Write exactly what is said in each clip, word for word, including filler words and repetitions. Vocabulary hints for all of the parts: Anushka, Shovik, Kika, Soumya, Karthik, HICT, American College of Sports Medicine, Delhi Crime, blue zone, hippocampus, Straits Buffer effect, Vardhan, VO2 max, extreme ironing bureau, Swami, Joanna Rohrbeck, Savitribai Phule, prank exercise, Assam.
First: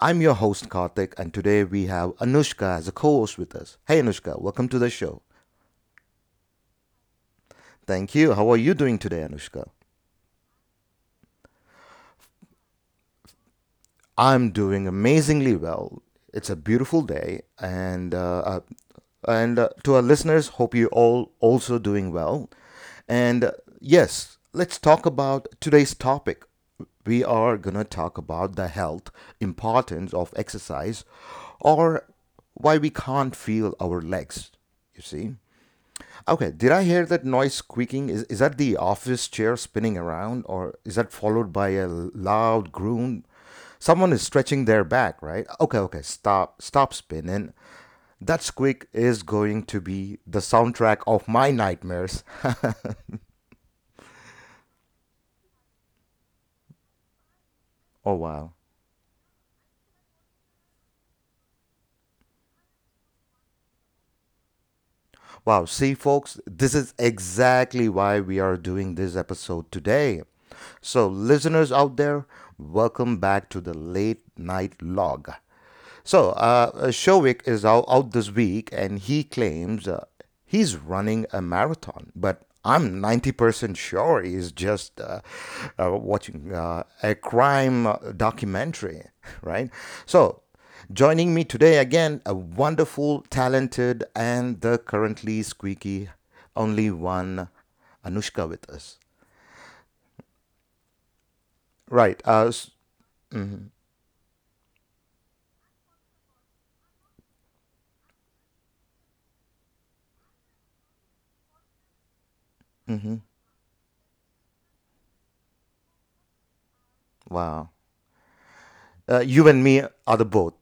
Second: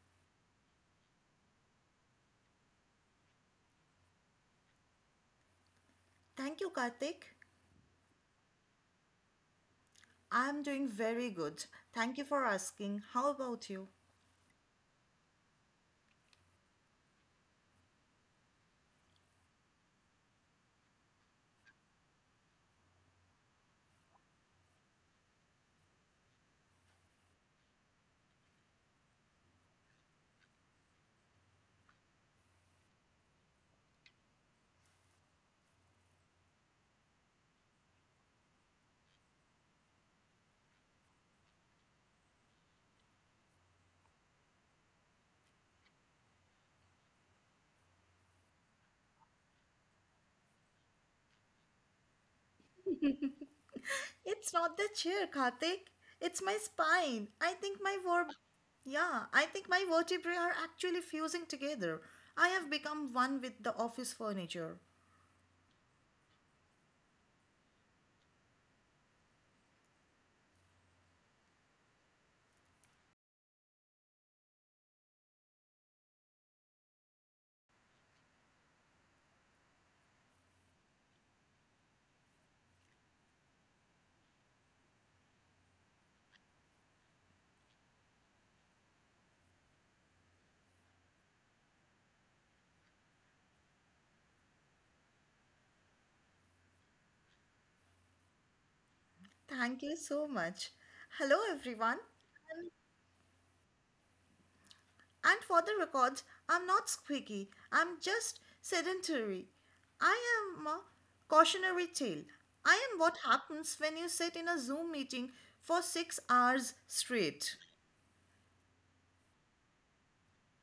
I'm your host, Karthik, and today we have Anushka as a co host with us. Hey, Anushka, welcome to the show. Thank you, Karthik. Thank you. How are you doing today, Anushka? I'm doing very good. Thank you for asking. How about you? I'm doing amazingly well. It's a beautiful day, and uh, uh, and uh, to our listeners, hope you all also doing well. And uh, Yes, let's talk about today's topic. We are gonna talk about the health importance of exercise, or why we can't feel our legs. You see. Okay, did I hear that noise squeaking? Is, is that the office chair spinning around, or is that followed by a loud groan? Someone is stretching their back, right? Okay, okay, stop, stop spinning. That squeak is going to be the soundtrack of my nightmares. It's not the chair, Karthik. It's my spine. I think my Oh, verb, wow. Yeah, I think my vertebrae are actually fusing together. I have become one with the office furniture. Wow, see, folks, this is exactly why we are doing this episode today. So, listeners out there, welcome back to the late night log. So, uh, Shovik is out, out this week and he claims uh, he's running a marathon, but I'm ninety percent sure he's just uh, uh, watching uh, a crime documentary, right? So, joining me today again, a wonderful, talented, and the currently squeaky only one Anushka with us. Thank you so much. Hello, everyone. Right. Uh, s- And for the records, I'm not squeaky, I'm just sedentary. I am a cautionary tale. I am what happens when you sit in a Zoom meeting for six hours straight. wow. Uh, you and me are the both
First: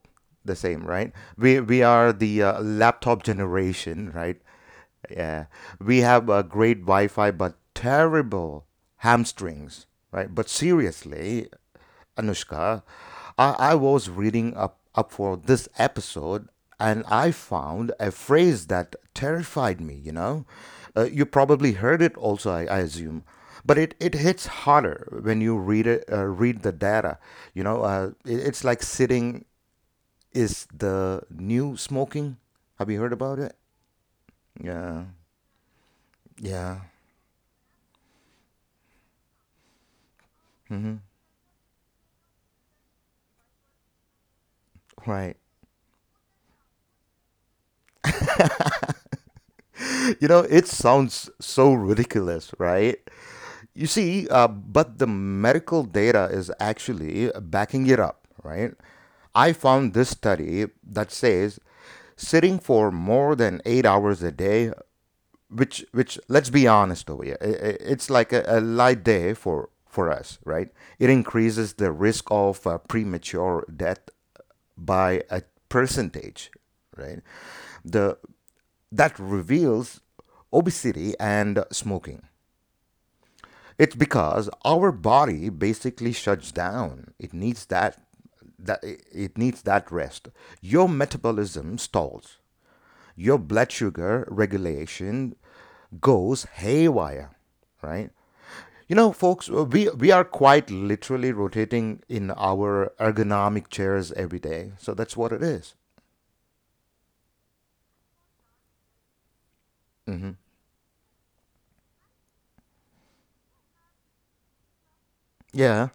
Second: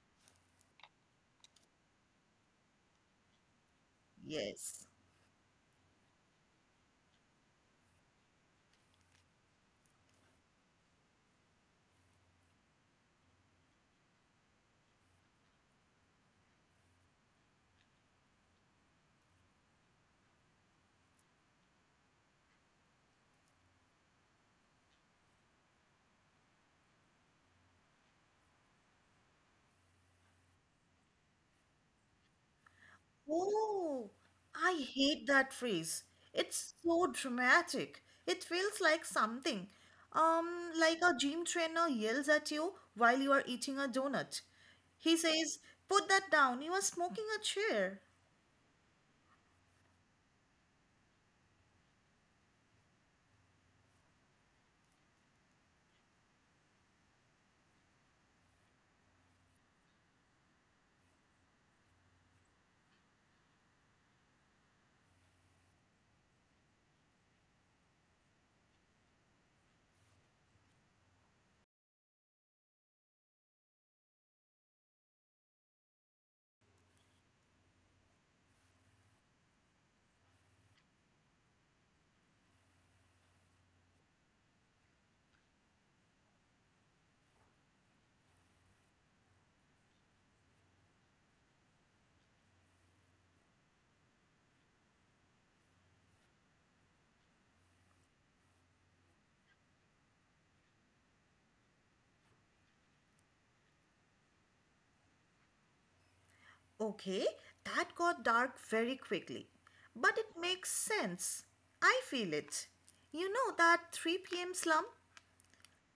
the same, right? We we are the uh, laptop generation, right? Yes. Yeah, we have a great Wi-Fi, but terrible hamstrings, right? But seriously, Anushka, I, I was reading up up for this episode, and I found a phrase that terrified me. You know, uh, you probably heard it also, I, I assume but it, it hits harder when you read it uh, read the data, you know uh, it, it's like sitting is the new smoking. Have you heard about it? Oh, I Yeah. hate that phrase. It's Yeah, so dramatic. It feels like something. Um, like a gym trainer yells at you while you are eating a donut. He right. says, "Put that down, you are smoking a chair." You know it sounds so ridiculous, right? You see, uh, but the medical data is actually backing it up, right? I found this study that says sitting for more than eight hours a day, which which let's be honest over here, it's like a, a light day for for us right? It increases the risk of uh, premature death by a percentage, right? The that reveals obesity and smoking. It's because our body basically shuts down. It needs that, that it needs that rest. Your metabolism stalls, your blood sugar regulation goes haywire, right? You know, folks, uh, we, we are quite literally rotating in our ergonomic chairs every day. So that's what it is. Okay, that got dark very quickly. But it makes sense. I feel it. You know that three p m slump? Yeah.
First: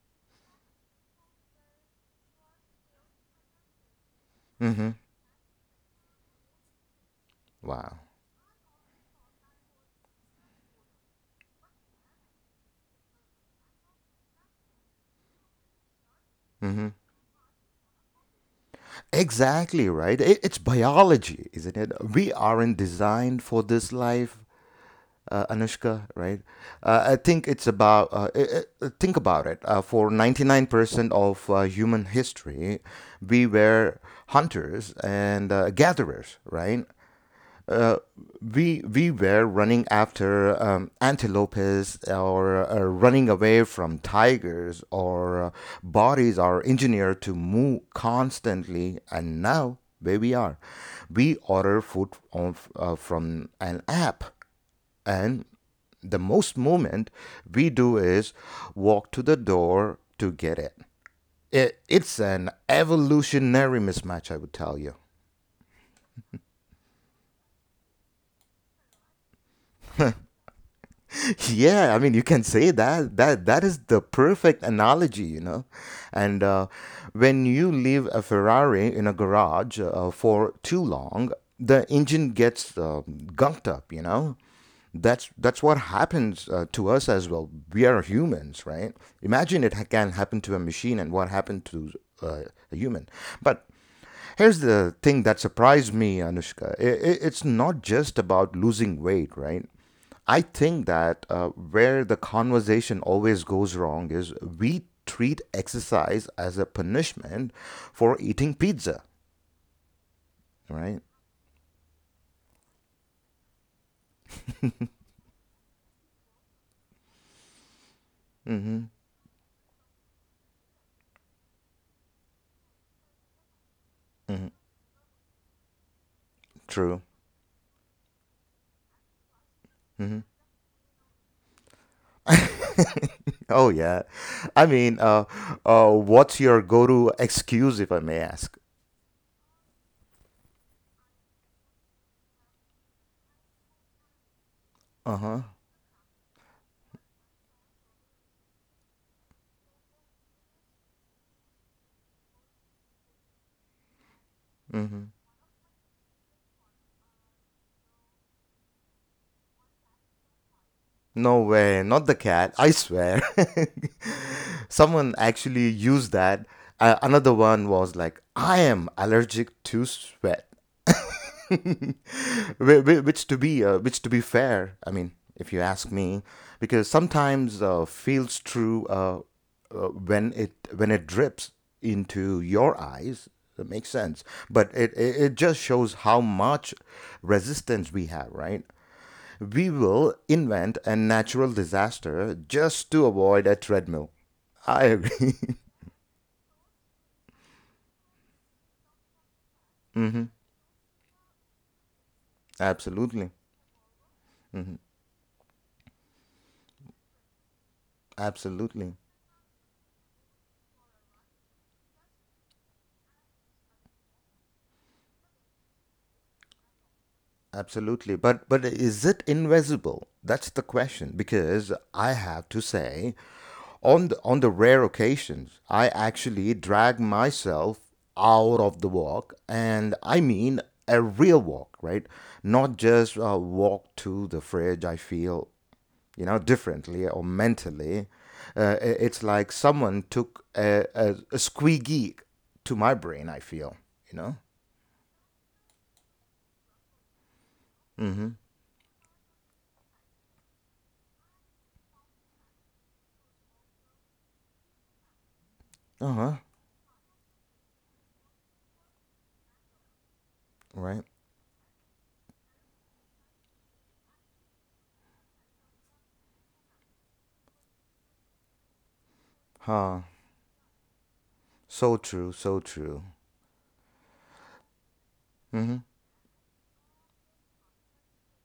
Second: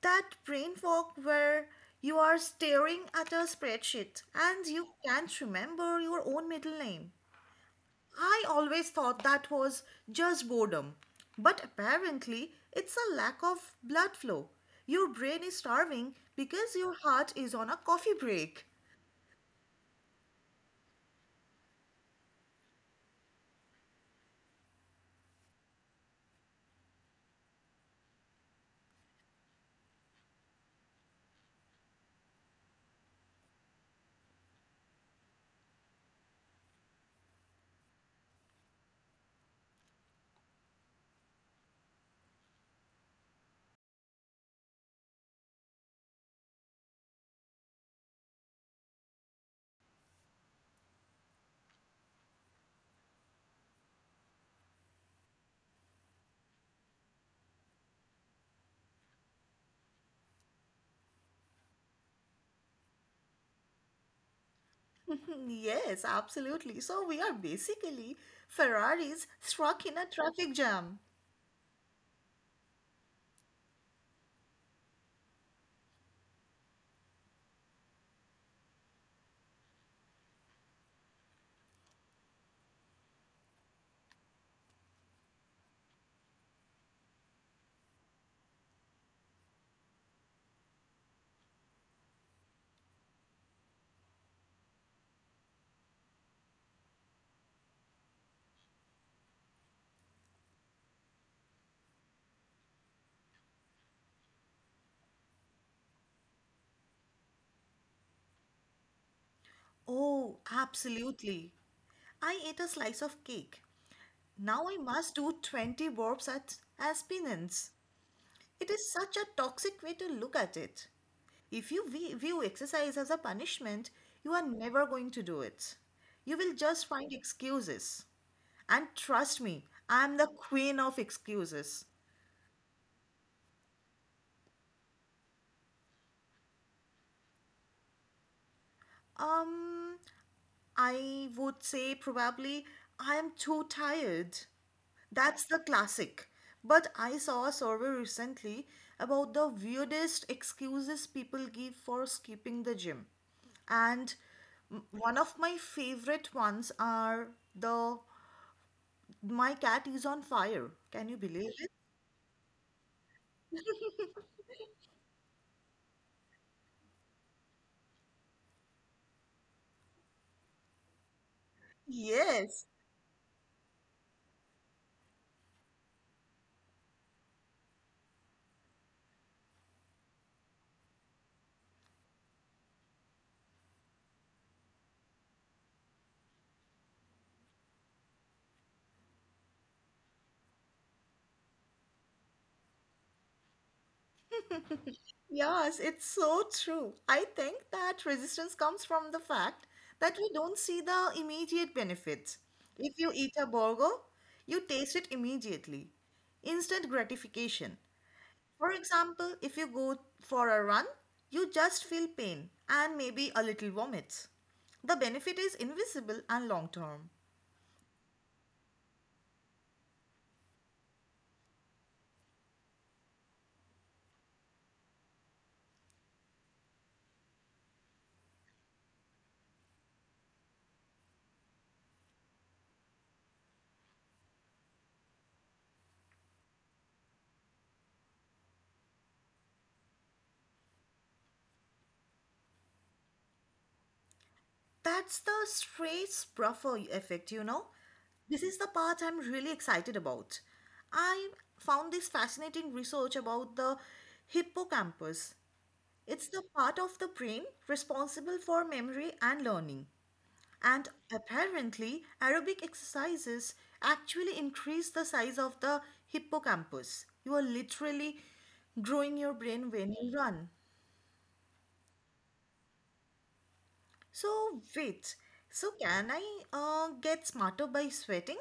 That brain fog where you are staring at a spreadsheet and you can't remember your own middle name. Wow. I always thought that was just boredom. But apparently, it's a lack of blood flow. Your brain is starving because your heart is on a coffee break. Exactly, right? It, it's biology, isn't it? We aren't designed for this life. uh, Anushka, right? Uh, I think it's about uh, i i think about it. Uh, for ninety nine percent of uh, human history, we were hunters and uh, gatherers, right? We we were running after um, antelopes or uh, running away from tigers, or uh, bodies are engineered to move constantly, and now where we are, we order food on, uh, from an app, and the most movement we do is walk to the door to get it. it it's an evolutionary mismatch, I would tell you. Yes, absolutely. So we are basically Ferraris struck in a traffic jam. Yeah, I mean you can say that that that is the perfect analogy, you know. And uh, when you leave a Ferrari in a garage uh, for too long, the engine gets uh, gunked up, you know. That's that's what happens uh, to us as well. We are humans, right? Imagine it ha- can happen to a machine and what happened to uh, a human. But here's the thing that surprised me, Anushka. I- i- It's not just about losing weight, right? I think that uh, where the conversation always goes wrong is we treat exercise as a punishment for eating pizza, Oh, right? absolutely. I ate a slice of cake. Now I must do twenty burps at, as penance. It Mm-hmm. is such a toxic way to look at it. If you vi- view exercise as a punishment, you are never going to do it. You will just True. find excuses. And trust me, I'm the queen of excuses. Oh, yeah. I mean, uh, uh, what's your go to excuse, if I may ask? Um, I would say probably I am too tired. Uh That's the classic. But I saw a survey recently about the weirdest excuses people give for skipping the gym. And m- huh. one of my favorite ones are the my cat is on fire. Can you No believe it? way, not the cat, I swear. Someone actually used that. Uh, another one was like, I am allergic to sweat. Yes. Wh- wh- Which to be, uh, which to be fair, I mean, if you ask me, because sometimes uh, feels true uh, uh, when it when it drips into your eyes. That makes sense, but it, it it just shows how much resistance we have, right? We will invent a natural disaster just to avoid a treadmill. I agree. Yes, it's so true. I think that resistance comes from the fact that we don't see the immediate benefits. If you Absolutely. eat a burger, you taste it immediately. Instant gratification. For Absolutely. example, if you go for a run, you just feel pain and maybe a little vomit. The benefit is invisible and long term. Absolutely. But but is it invisible? That's the question because I have to say on the, on the rare occasions I actually drag myself out of the walk and I mean a real walk, right? Not just a walk to the fridge. I feel, you know, differently or mentally. Uh, i- it's like someone took a, a, a squeaky to my brain, I feel, you know? That's the Straits Buffer effect, you know. This is the part I'm really excited about. I found this fascinating research about the hippocampus. Uh It's huh, the part of the brain responsible for memory and learning. And right? apparently, aerobic exercises actually increase the size of the hippocampus. You are literally growing your brain when Huh. you run. So true, so true. So, wait, so can I uh, get smarter by sweating?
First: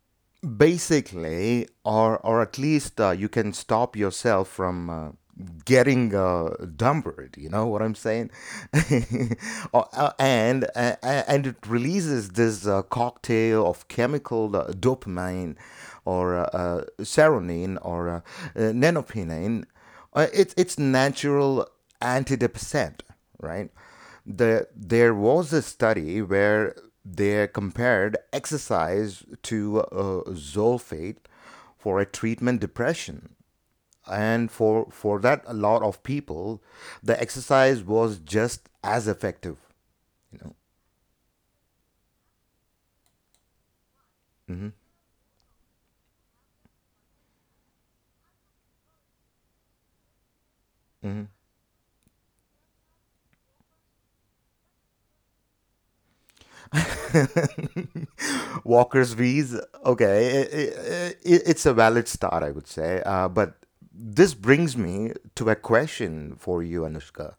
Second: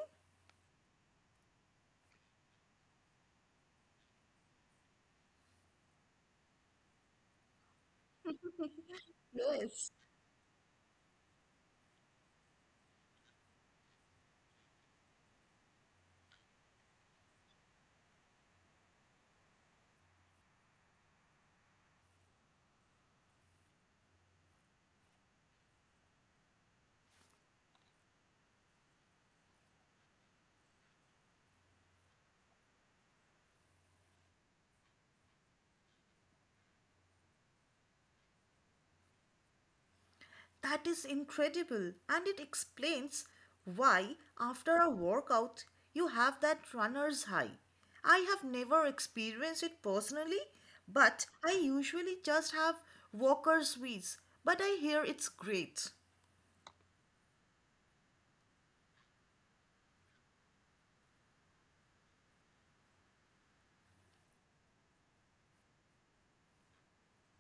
Basically, or or at least uh, you can stop yourself from uh, getting uh, dumbered. You know what I'm saying? Or- Yes. uh, and uh, and it releases this uh, cocktail of chemical, uh, dopamine, or uh, uh, serotonin, or uh, uh, nanopenine. Uh, it's it's natural antidepressant, right? The there was a study where they compared exercise to uh, zolfate for a treatment depression, and for for that a lot of people, the exercise was just as effective, you know. That is incredible. And it explains why, after a workout, you have that runner's high. I have never experienced it personally, but I usually just have walker's wheeze. But I hear it's great. Walker's v's, okay, it, it, it's a valid start I would say, uh, but this brings me to a question for you, Anushka.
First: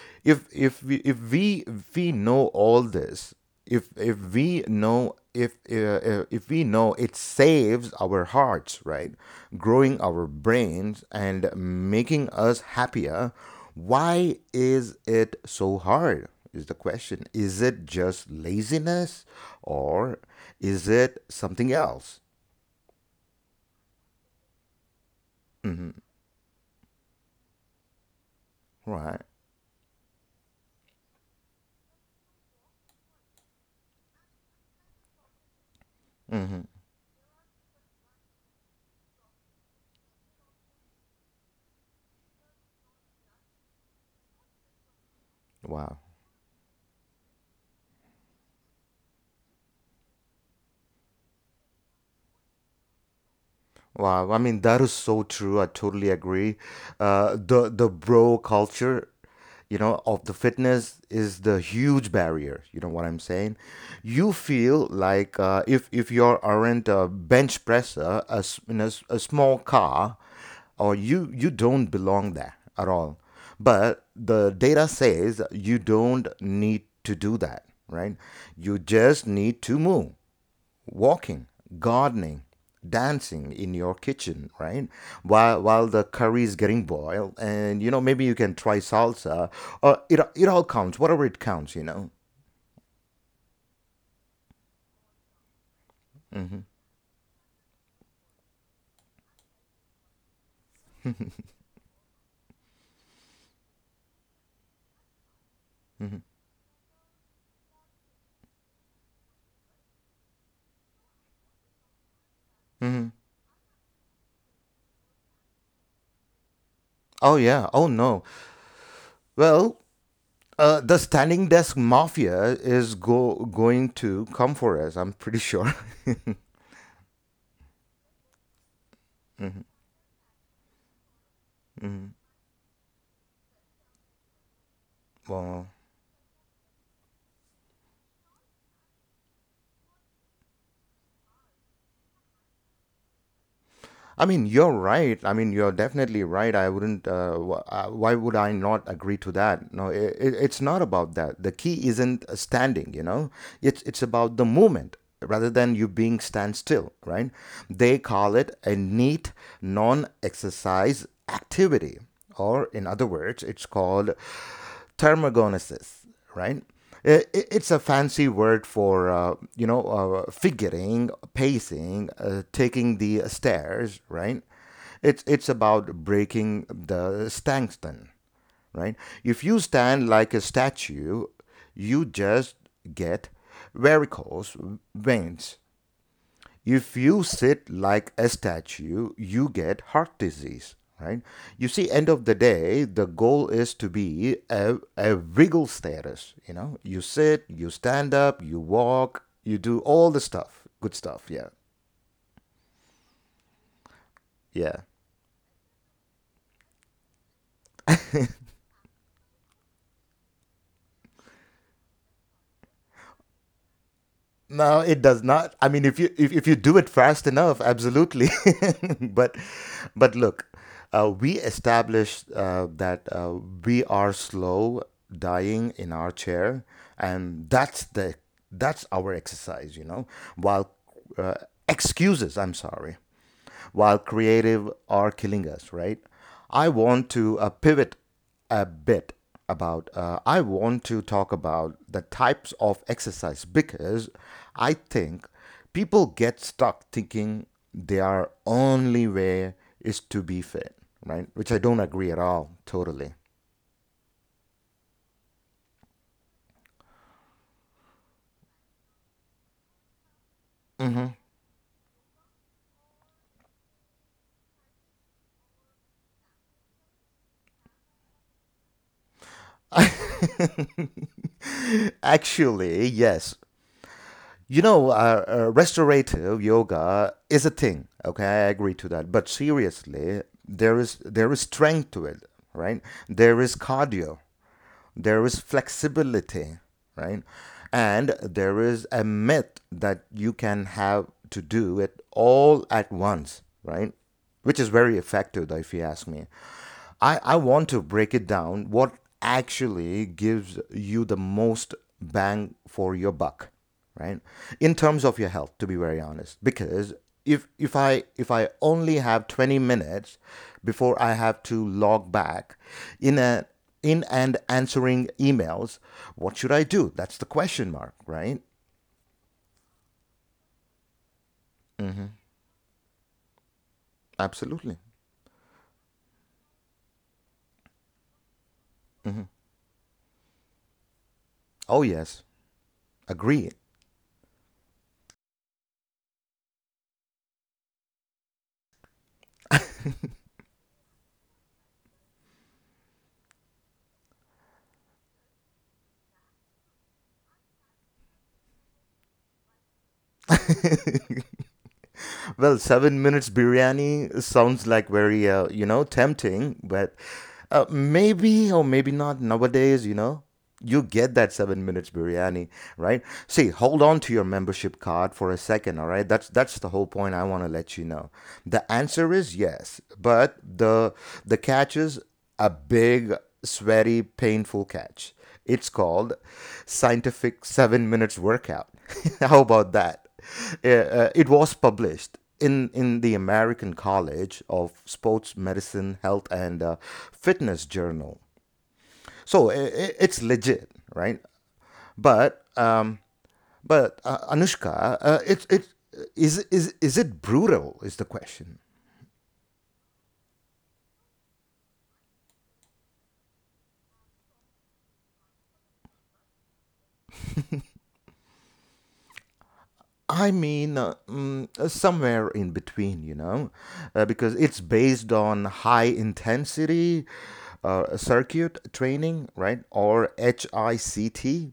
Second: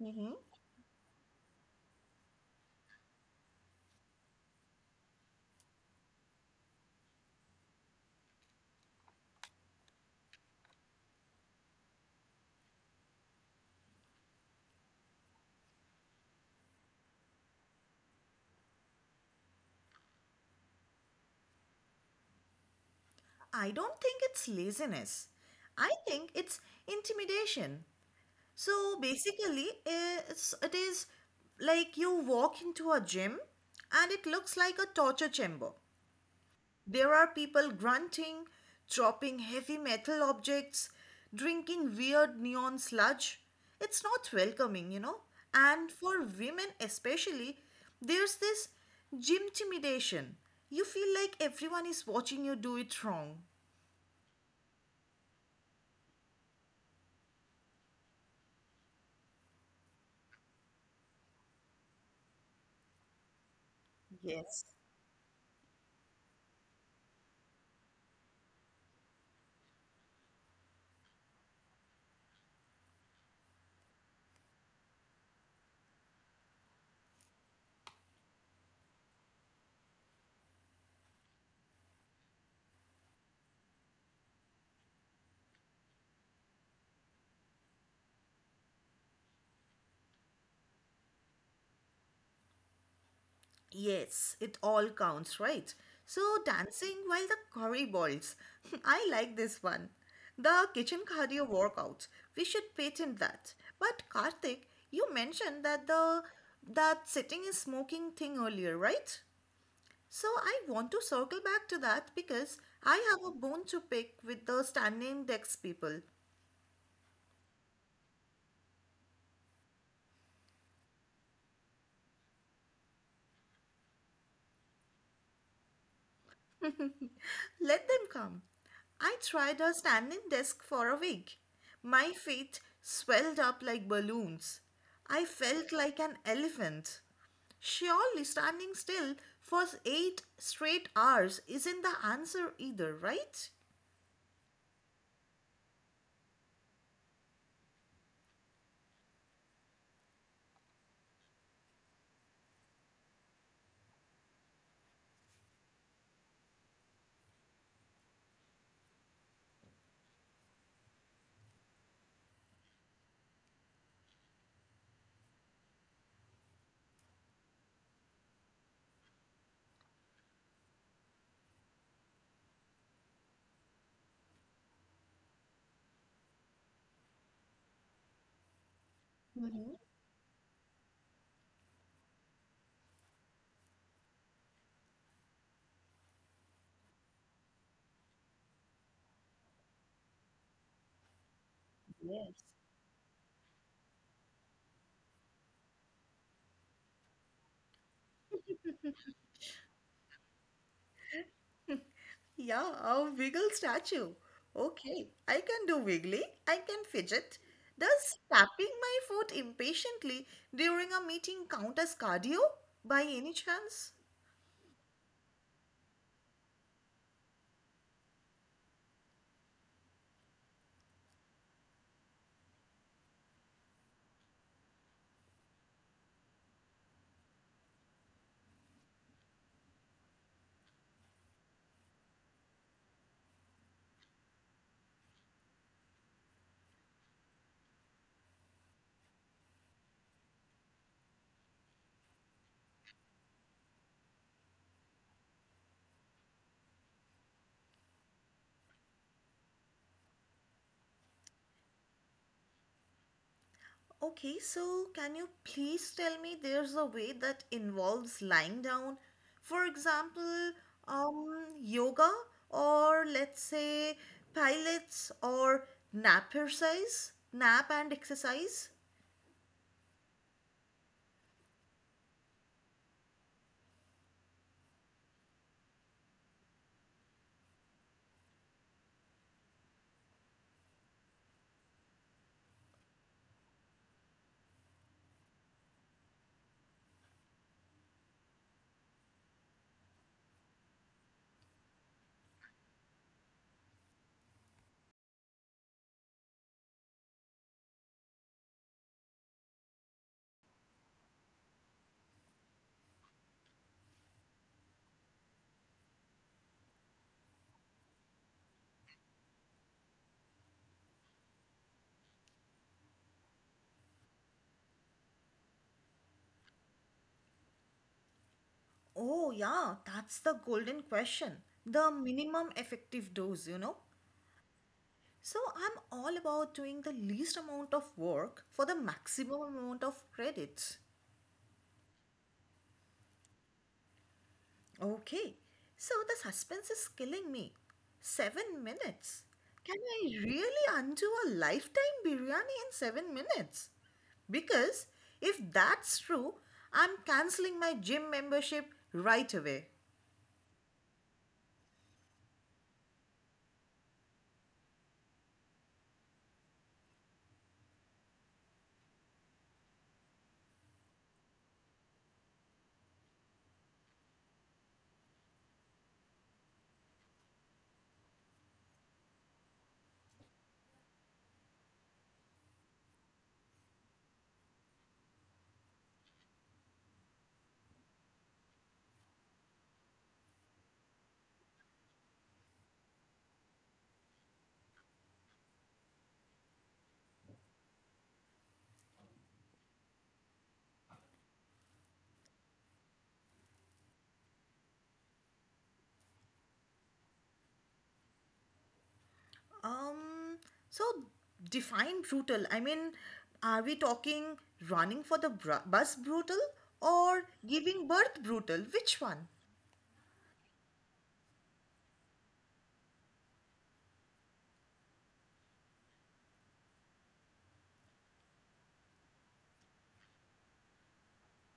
Hmm. If if we if we if we know all this, if if we know if uh, uh, if we know it saves our hearts, right? Growing our brains and making us happier, why is it so hard is the question. Is it just laziness, or is it something else? I don't think it's laziness. I think it's intimidation. So Right. basically, it's, it is like you walk into a gym and it looks like a torture chamber. There are people grunting, chopping heavy metal objects, drinking weird neon sludge. It's not welcoming, you know. And Wow. for women especially, there's this gym intimidation. You feel like everyone is watching you do it wrong. Wow, I mean that is so true. I totally agree. Uh, the the bro culture, you know, of the fitness is the huge barrier. You know what I'm saying? You Yes. feel like uh, if if you aren't a bench presser, a, s- in a, s- a small car, or you you don't belong there at all. But the data says you don't need to do that, right? You just need to move, walking, gardening, dancing in your kitchen, right? While while the curry is getting boiled, and you know maybe you can try salsa. Or it it all counts, whatever it counts, you know. Yes, it all counts, right? So, dancing while the curry boils. I like this one. The kitchen cardio workout. We should patent that. But Karthik, you mentioned that the that sitting is smoking thing earlier, right? So I want to circle back to that because I have a bone to pick with the standing decks people. Oh yeah. Oh no. Well, uh, the standing desk mafia is go going to come for us. I'm pretty sure. Let them come. I tried a standing desk for a week. My feet swelled up like balloons. I Well, felt like an elephant. Surely standing still for eight straight hours isn't the answer either, right? I mean, you're right. I mean, you're definitely right. I wouldn't. Uh, wh- uh, why would I not agree to that? No, it, it, it's not about that. The key isn't uh, standing. You know, it's it's about the movement rather than you being standstill. Right? They call it a neat non-exercise activity, or in other words, it's called thermogenesis, right? It's a fancy word for, uh, you know, uh, figuring, pacing, uh, taking the stairs, right? It's, it's about breaking the tungsten, right? If you Mhm. stand like a statue, you just get varicose veins. If you sit like a statue, you get heart disease, right? You see, end of the Yes. day, the goal is to be a, a wiggle status. You know, you sit, you stand up, you walk, you do all the stuff, good stuff. Yeah, Yeah, a wiggle statue. yeah. Okay, I can do wiggly, I can fidget. Does tapping my foot impatiently during a meeting count as cardio by any chance? No, it does not. I mean, if you if, if you do it fast enough, absolutely. but but look, uh, we established uh, that uh, we are slow dying in our chair, and that's the that's our exercise, you know. While uh, excuses, I'm sorry, while creative are killing us, right? I want to uh, pivot a bit about, uh, I want to talk about the types of exercise because I think people get stuck thinking their only way is to be fit, right? Which I don't agree at all, totally. Okay, so can you please tell me there's a way that involves lying down? For example, um, yoga or let's say pilates or nap exercise, nap and exercise? Actually, yes. You know, uh, uh, restorative yoga is a thing. Okay, I agree to that. But seriously, there is there is strength to it, right? There is cardio, there is flexibility, right? And there is a myth that you can have to do it all at once, right? Which is very effective, if you ask me. I, I want to break it down what actually gives you the most bang for your buck, right, in terms of your health, to be very honest, because if if i if i only have twenty minutes before I have to log back in a in and answering emails, what should I do? That's the question mark, right? Oh, yeah, that's the golden question. The minimum effective dose, you know? Absolutely. So I'm all about doing the least amount of work for the maximum amount of credits. Oh yes. Agree. Okay, so the suspense is killing me. Seven minutes. Can I really undo a lifetime biryani in seven minutes? Because if that's true, I'm canceling my gym membership right away. Well, seven minutes biryani sounds like very uh, you know tempting, but uh, maybe or maybe not nowadays, you know, you get that seven minutes biryani, right? See, hold on to your membership card for a second, all right? That's that's the whole point I want to let you know. The answer is yes, but the the catch is a big, sweaty, painful catch. It's called scientific seven minutes workout. How about that? Uh, uh, it was published in in the American College of Sports Medicine, Health and uh, Fitness Journal, so I it's legit, right? But uh, but uh, Anushka, uh, it it is is is it brutal? Is the question? Um, so define brutal. I mean, are we talking running for the br- bus brutal or giving birth brutal? Which one? I mean, uh, mm, uh, somewhere in between, you know, uh, because it's based on high intensity uh, circuit training, right? Or H I C T.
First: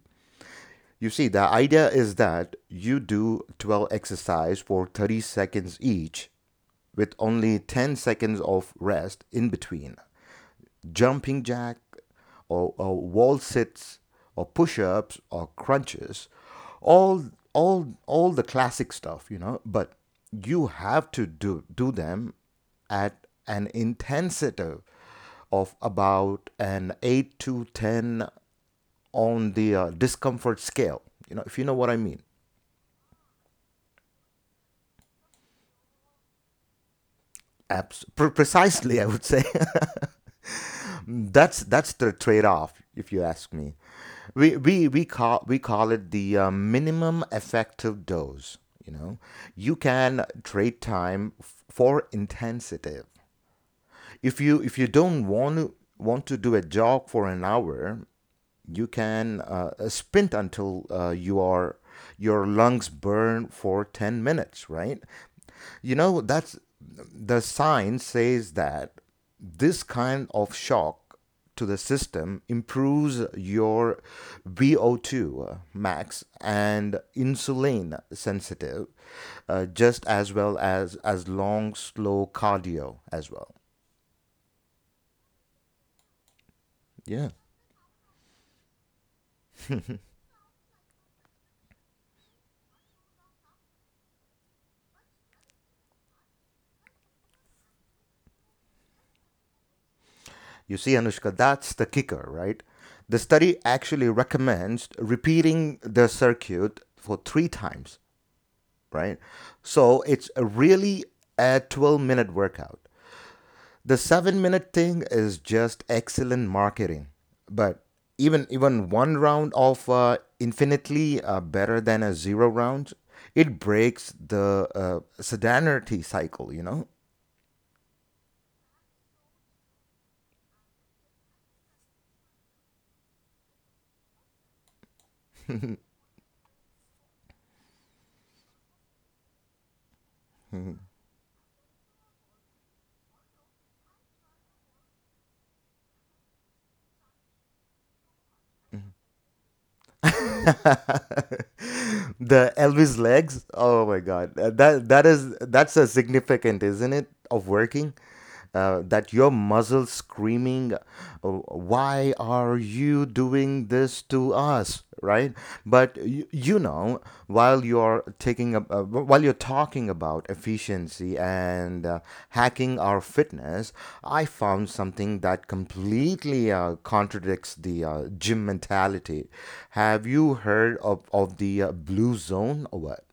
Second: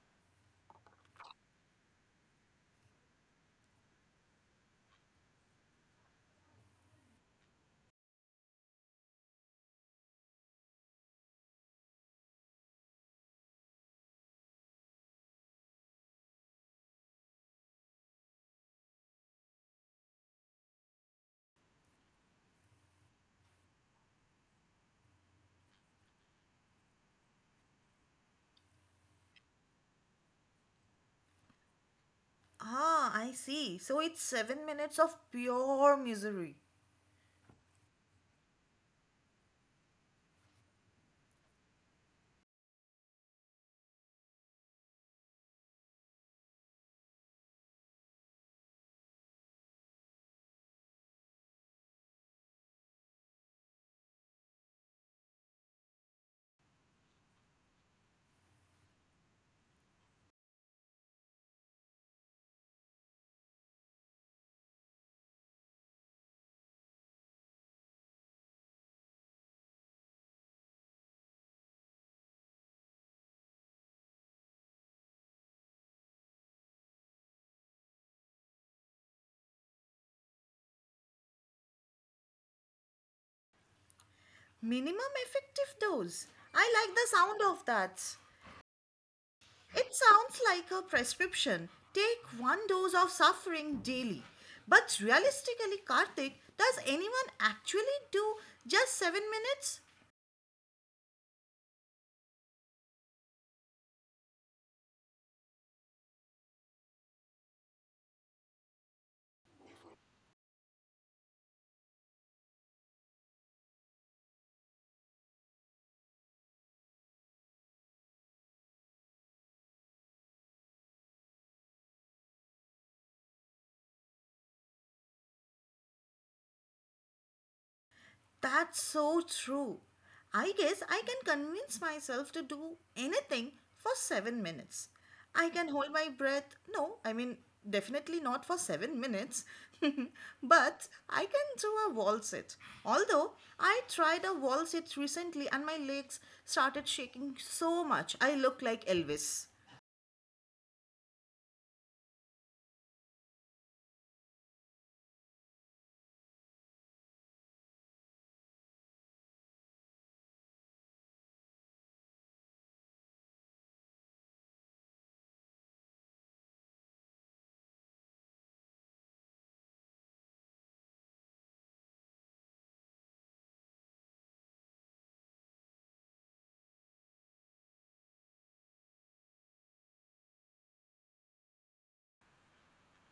You see, the idea is that you do twelve exercise for thirty seconds each with only ten seconds of rest in between. Jumping jack, or, or wall sits or push-ups or crunches, all all all the classic stuff, you know. But you have to do do them at an intensity of about an eight to ten on the uh, discomfort scale, you know, if you know what I mean. Ah, I see. So it's seven minutes of pure misery. Abs- pre- precisely, I would say. That's that's the trade-off, if you ask me. We we we call we call it the uh, minimum effective dose. You know, you can trade time f- for intensity. If you if you don't want to want to do a jog for an hour, you can uh, sprint until uh, you are your lungs burn for ten minutes, right? You know, that's, the science says that this kind of shock to the system improves your V O two max and insulin sensitive, uh, just as well as as long slow cardio as well. Minimum effective dose. I like the Yeah. sound of that. It sounds like a prescription. Take one dose of suffering daily. But realistically, Karthik, does anyone actually do just seven minutes? You see, Anushka, that's the kicker, right? The study actually recommends repeating the circuit for three times, right? So it's a really a twelve minute workout. The seven minute thing is just excellent marketing, but even even one round of uh, infinitely uh, better than a zero round. It breaks the uh, sedanity cycle, you know? That's so true. I guess I can convince myself to do anything for seven minutes. I can hold my breath. No, I mean, definitely not for seven minutes. But I can do a wall sit. Although I tried a wall sit recently and my legs started shaking so much, I look like Elvis. The Elvis legs. Oh my God. Uh, that that is, that's a significant, isn't it, of working? Uh, that your muscles screaming, uh, "Why are you doing this to us?" Right? But you, you know, While you're taking up uh, while you're talking about efficiency and uh, hacking our fitness, I found something that completely uh, contradicts the uh, gym mentality. Have you heard of, of the uh, blue zone or what?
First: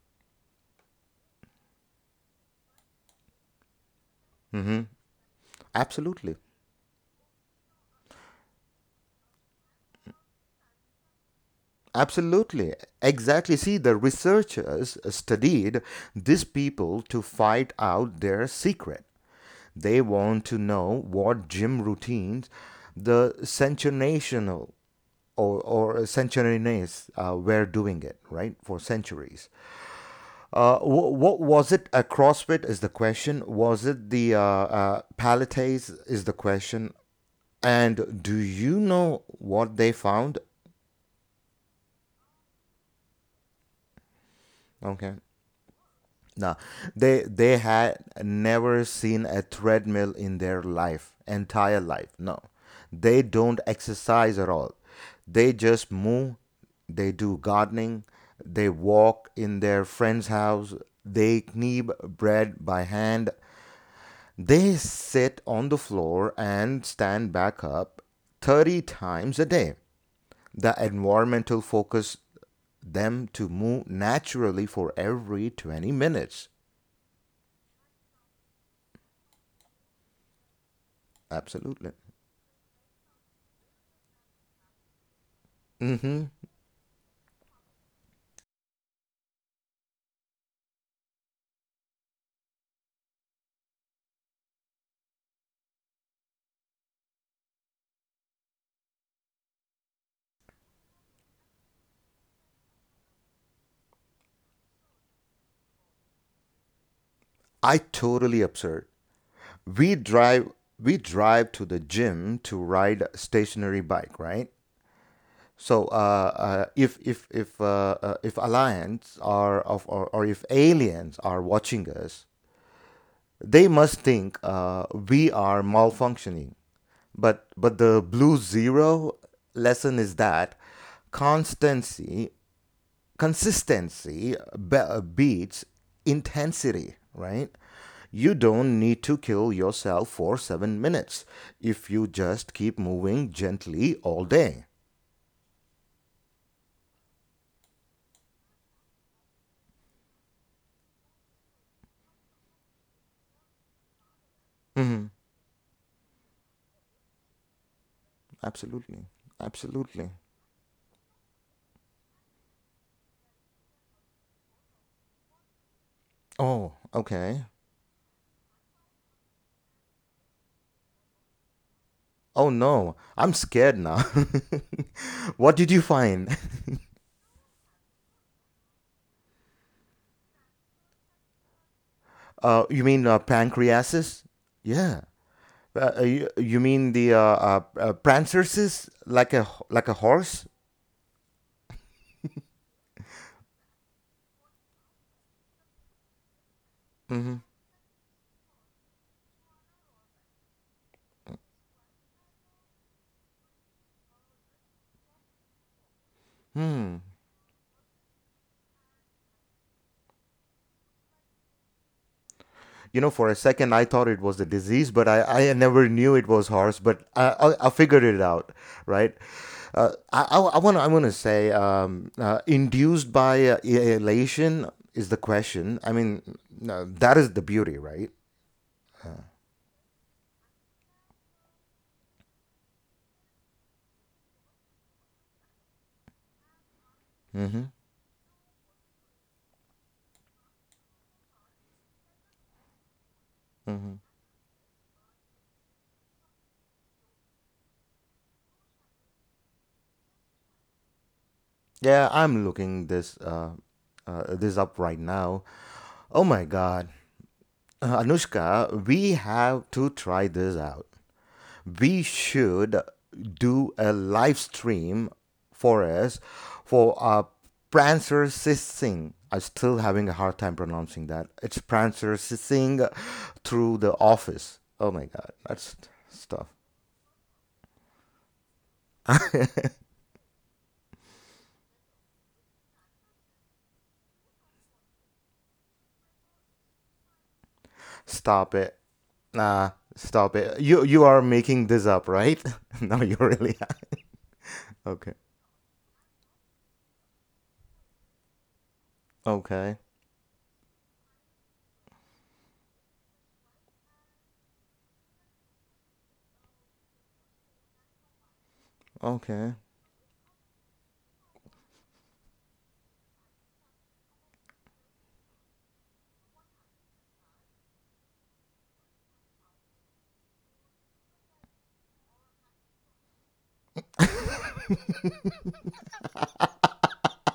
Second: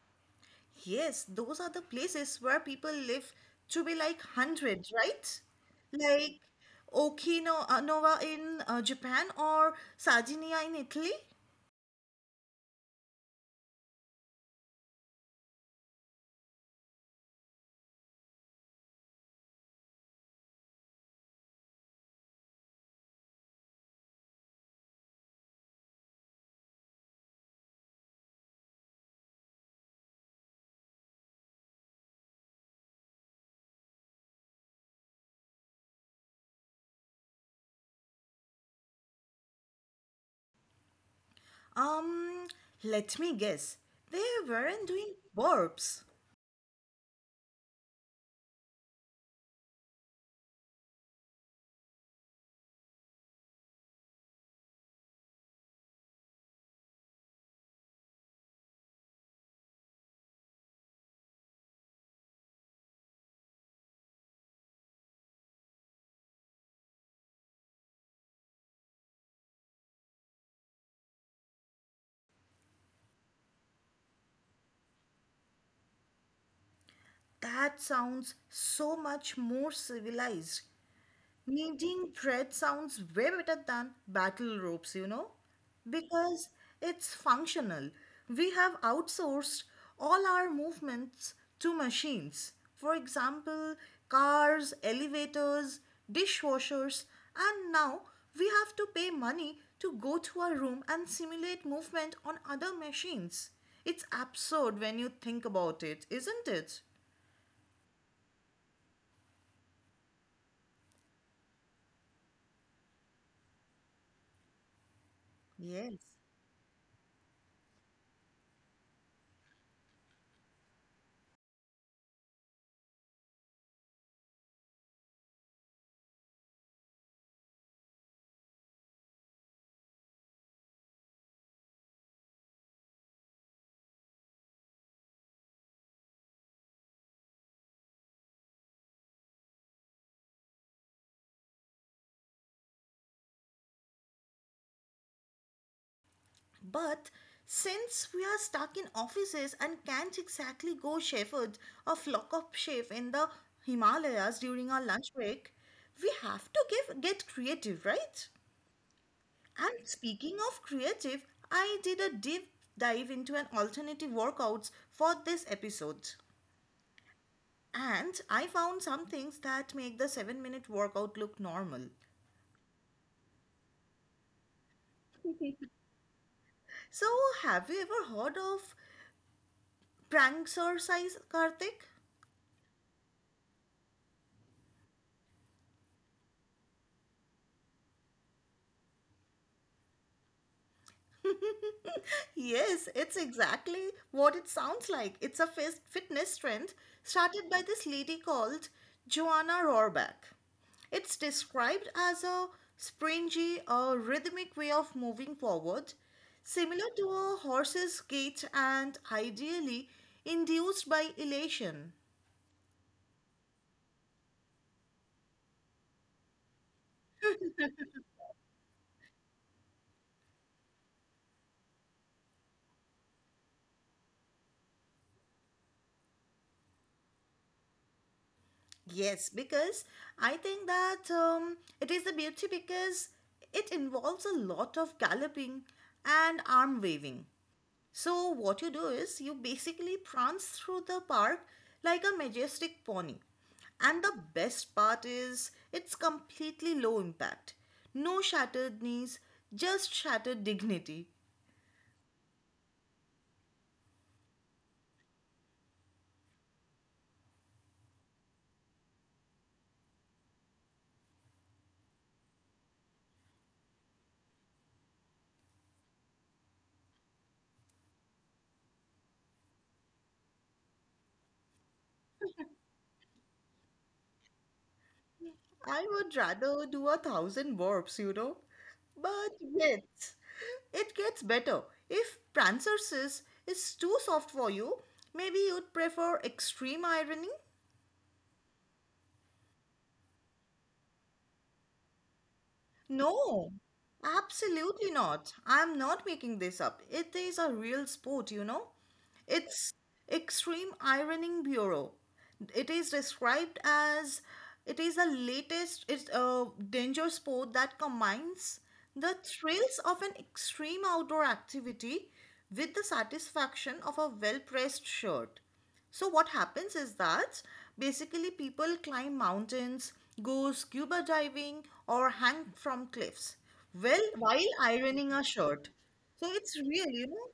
Yes, those are the places where people live to be like hundreds, right? Absolutely. Like Okinawa in uh, Japan or Sardinia in Italy. Absolutely. Exactly. See, the researchers studied these people to find out their secret. They want to know what gym routines the sensational, or, or centuries uh, were doing it, right, for centuries. Uh, wh- what was it? A CrossFit is the question. Was it the uh, uh, Pilates is the question. And do you know what they found? Um, let me guess. They weren't doing Okay. burps. No, they they had never seen a treadmill in their life, entire life. No, they don't exercise at all. They just move. They do gardening. They walk in their friend's house. They knead bread by hand. They sit on the floor and stand back up thirty times a day. The environmental focus them to move naturally for every twenty minutes. That sounds so much more civilized. Absolutely. Knitting thread sounds way better than battle ropes, you know, Hmm. because it's functional. We have outsourced all our movements to machines. For example, cars, elevators, dishwashers, and now we have to pay money to go to a room and simulate movement on other machines. It's absurd when you think about it, isn't it? I totally absurd. We drive we drive to the gym to ride a stationary bike, right? So uh, Yes. uh, if if if uh, uh, if aliens are of, or, or if aliens are watching us, they must think uh, we are malfunctioning. But but the blue zero lesson is that constancy, consistency, be- uh, beats intensity, right? You don't need to kill yourself for seven minutes if you just keep moving gently all day. But since we are stuck in offices and can't exactly go shepherd or flock of sheep in the Himalayas during our Mhm. lunch break, we have to give, get creative, right? Absolutely. And Absolutely. speaking of creative, I did a deep dive into an alternative workouts for this episode. Oh, okay. And I found some things that make the seven minute workout look normal. Oh no, I'm scared now. What did you find? So, have you ever heard of prank exercise, Karthik? Uh, you mean uh, pancreases? Yeah. Uh, uh, you, you mean the uh, uh, uh, prancersis, like a h- like a horse? Yes, it's exactly what it sounds like. It's a fis- fitness trend started by this lady called Joanna Rohrbeck. It's described as a springy a rhythmic way of moving forward, similar to a horse's gait and ideally induced by elation. You know, for a second, I thought it was the disease, but I, I never knew it was horse. But I, I, I figured it out, right? Uh, I, I want to I want to say um, uh, induced by uh, e- elation is the question. I mean, no, that is the beauty, right? Yes, because I think that um, it is the beauty because it involves a lot of galloping and arm waving. So, what you do is you basically prance through the park like a majestic pony. And the best part is it's completely low impact. No shattered knees, just shattered dignity. Yeah, I'm looking this uh, uh, this up right now. Oh my God. Uh, Anushka, we have to try this out. We should do a live stream for us for uh, Prancer Sissing. I'm still having a hard time pronouncing that. It's Prancer Sissing through the office. Oh my god, that's I would stuff. rather do a thousand burps, you know. But yet, it gets better. If Prancer says it's too soft for you, maybe you'd prefer extreme ironing. Stop it. Nah, stop it. You you are making this up, right? No, you No, really. absolutely Okay. not. I'm not making this up. It is a real sport, you know? It's Okay. extreme ironing bureau. It is described as it is the latest it's a danger sport that combines the Okay. thrills of an extreme outdoor activity with the satisfaction of a well-pressed shirt. So what happens is that basically people climb mountains, go scuba diving or hang from cliffs. Well, while ironing a shirt. So it's real, you know,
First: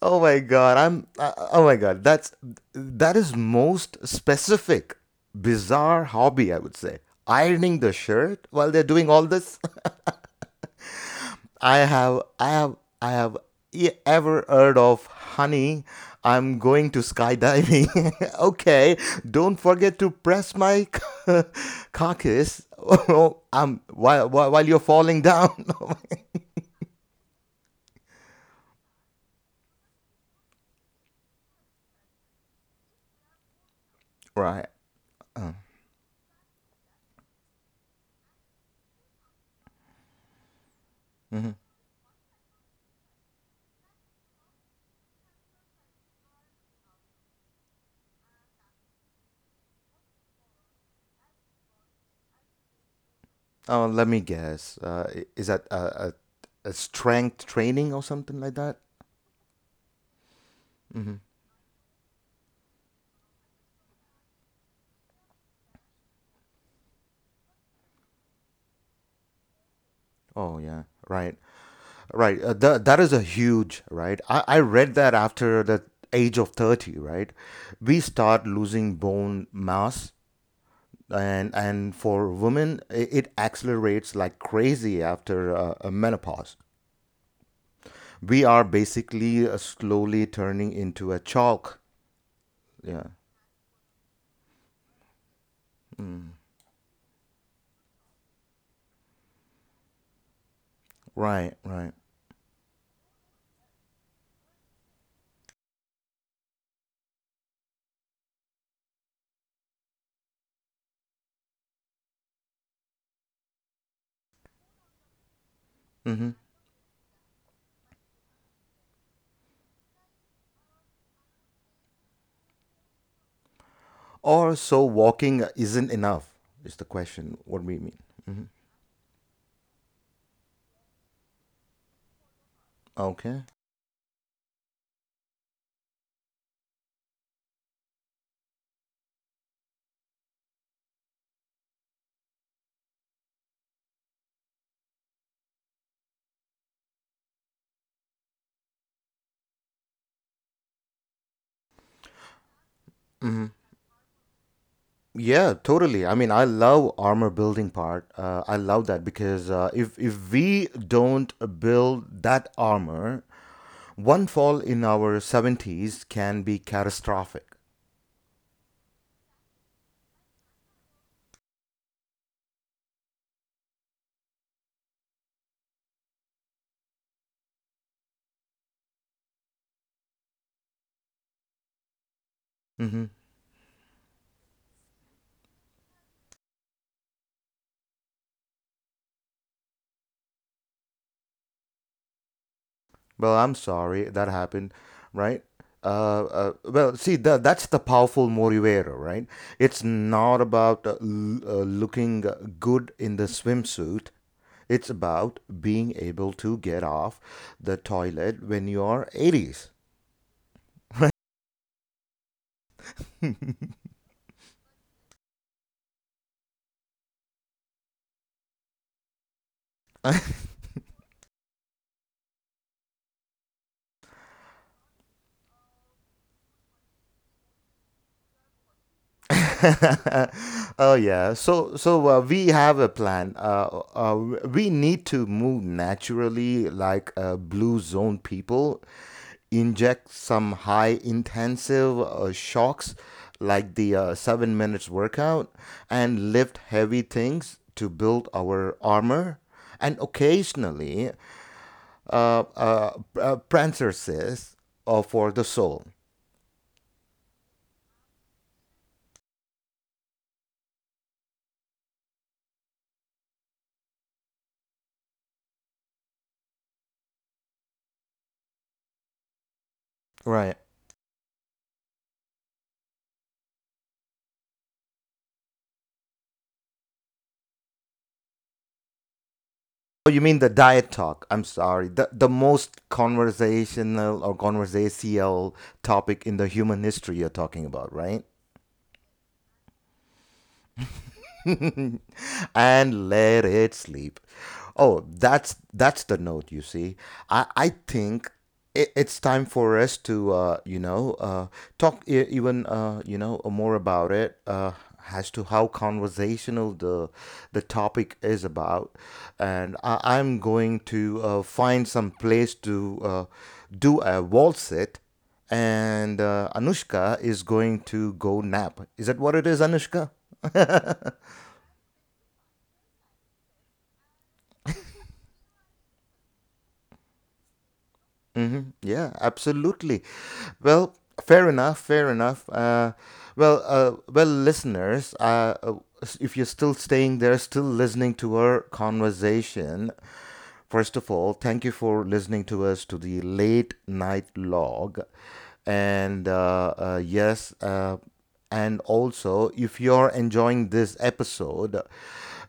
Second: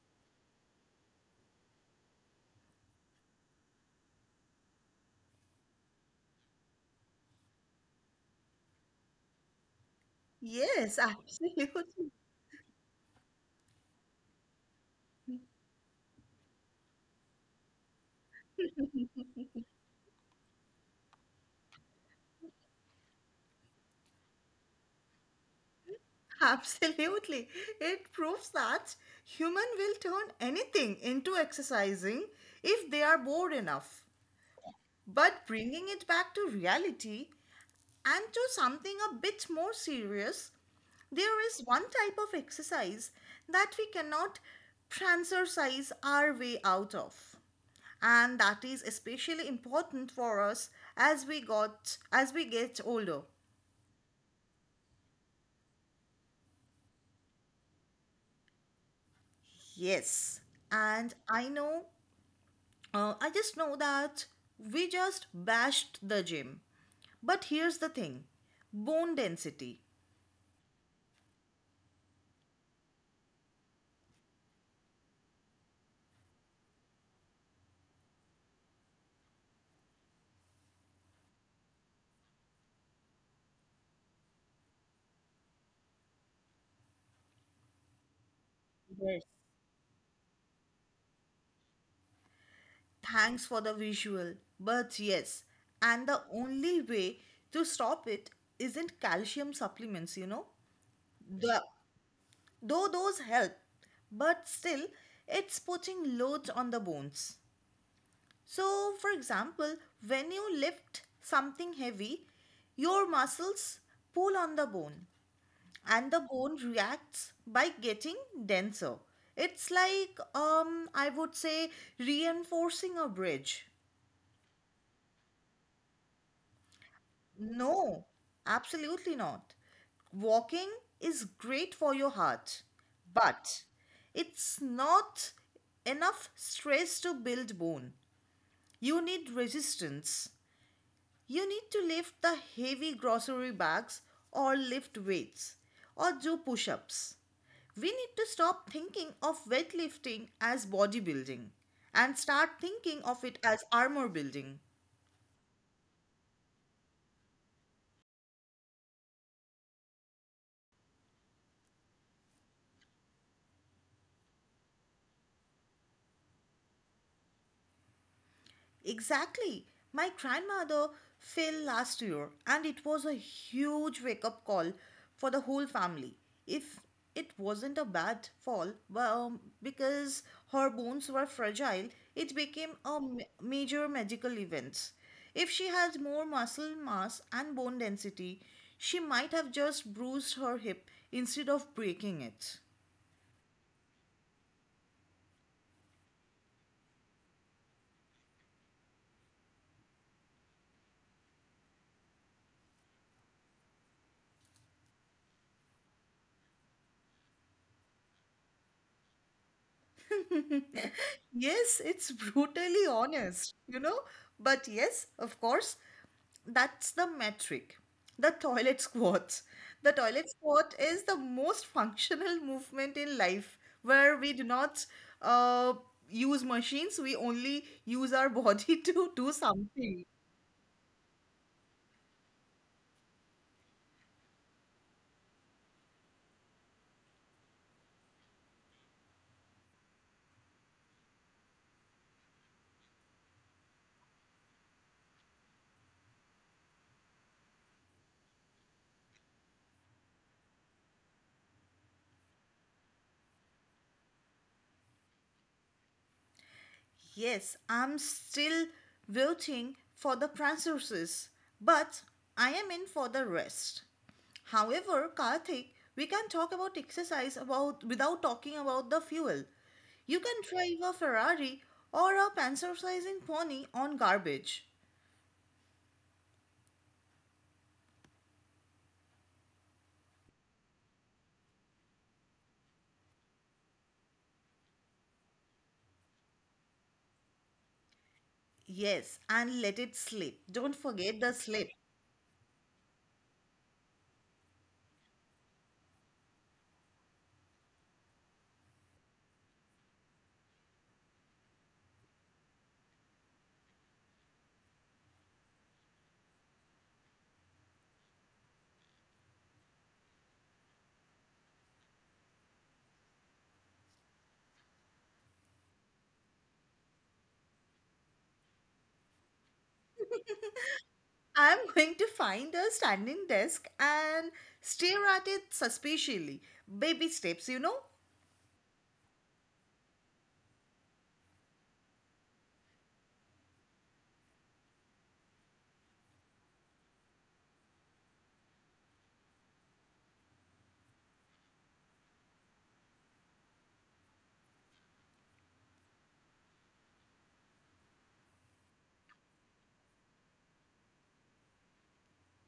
Oh my god, I'm uh, uh, oh my god, that's, that is most specific bizarre hobby I would say. Ironing the shirt while they're doing all this. Yes, I absolutely. have I have I have e- ever heard of, honey, I'm going to skydiving. Okay, don't forget to press my carcass. I while, while while you're falling down. Absolutely. It proves that human will turn anything into exercising if they are bored enough. Right. But bringing it back to reality and to something a bit more serious, there is one type of exercise that we cannot transercise our way out of. And that is especially important for us as we got as we get older. Oh, let me guess. Uh, i- is that a, a, a strength training or something like that? Yes. And I know Uh, I just know that we just bashed the gym. But here's the thing: bone density. Oh yeah, right, right. Uh, that, that is a huge right. I I read that after the age of thirty, right, we start losing bone mass, and and for women i- it accelerates like crazy after uh, a menopause. We are Yes. basically uh, slowly turning into a chalk. Yeah. Thanks for the visual. But yes, and the only way to stop it isn't calcium supplements, you know? Right. The, Right. though those help, but still, it's putting loads on the bones. So, for example, when you lift something heavy, your muscles pull on the bone Mm-hmm. and the bone reacts by getting denser. It's like, um, I would say, reinforcing a bridge. Or so walking isn't enough, is the question. What we mean. No, Hmm. absolutely not. Walking is great for your heart, Okay. but it's not enough stress to build bone. You need resistance. You need to lift the heavy grocery bags or lift weights or do push ups. We need to stop thinking of weightlifting as bodybuilding and start thinking of it Hmm. as armor building. Yeah, totally. I mean, I love armor building part. Uh, I love that because uh, if if we don't build that armor, one fall in our seventies can be catastrophic. Exactly. My grandmother fell last year, and it was a huge wake up call for the whole family. If it wasn't a bad fall, well, um, because her bones were fragile, it became a Mm-hmm. ma- major medical event. If she had more muscle mass and bone density, she might have just bruised her hip instead of breaking it. Well, I'm sorry that happened, right? Uh, uh, well, see, that that's the powerful motivator, right? It's not about uh, l- uh, looking good in the swimsuit. It's about being able to get off the toilet when you're eighties. Yes, it's brutally honest, you know? But yes, of course, that's the metric. The toilet squat. The toilet squat is the most functional movement in life where we do not uh, use machines, we only use our body to do something. Oh yeah. So so uh, we have a plan. Uh, uh, we need to move naturally, like uh, blue zone people. Inject some high intensive uh, shocks, like the uh, seven minutes workout, and lift heavy things to build our armor. And occasionally, uh, uh, uh, parenthesis uh, for the soul. Yes, I'm still voting for the Franceses, but I am in for the rest. However, Karthik, we can talk about exercise about without talking about the fuel. You can Right. drive a Ferrari or a panzerizing pony on garbage. Oh, you mean the diet talk? I'm sorry. The the most conversational or conversational topic in the human history you're talking about, right? Yes, and let it slip. Don't forget the slip. And let it sleep. Oh, that's that's the note. You see, I I think it, it's time for us to uh, you know uh, talk e- even uh, you know more about it, uh, as to how conversational the the topic is about, and I, I'm going to uh, find some place to uh, do a waltz it. And uh, Anushka is going to go nap. Is that what it is, Anushka? I'm going to find a standing desk and stare at it suspiciously. Baby steps, you know? Mm-hmm. Yeah, absolutely. Well, fair enough. Fair enough. Uh, well, uh, well, listeners, uh, uh, s- if you're still staying there, still listening to our conversation, first of all, thank you for listening to us to the late night log, and uh, uh, yes. Uh, and also, if you're enjoying this episode,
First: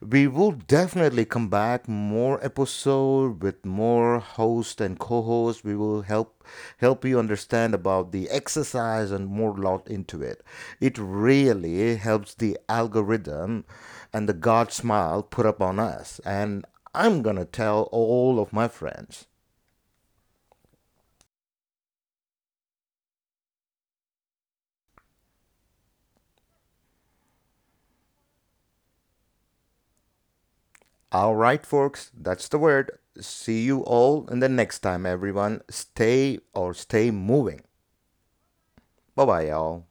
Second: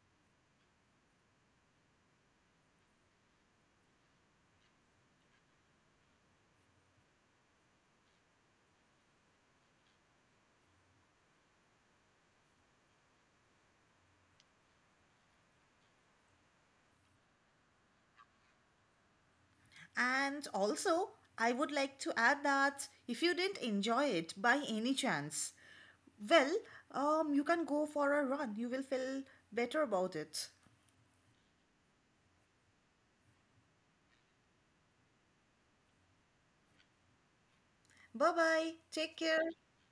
we will definitely come back more episode with more host and co-host. We will help help you understand about the exercise and more lot into it. It really helps the algorithm and the God smile put up on us. And I'm gonna tell all of my friends. And also, I would like to add that if you didn't enjoy it by any chance, well, um, you can go for a run. You will feel better about it. All right, folks, that's the word. See you all in the next time, everyone. Stay or stay moving. Bye bye. Take Bye care. bye, y'all.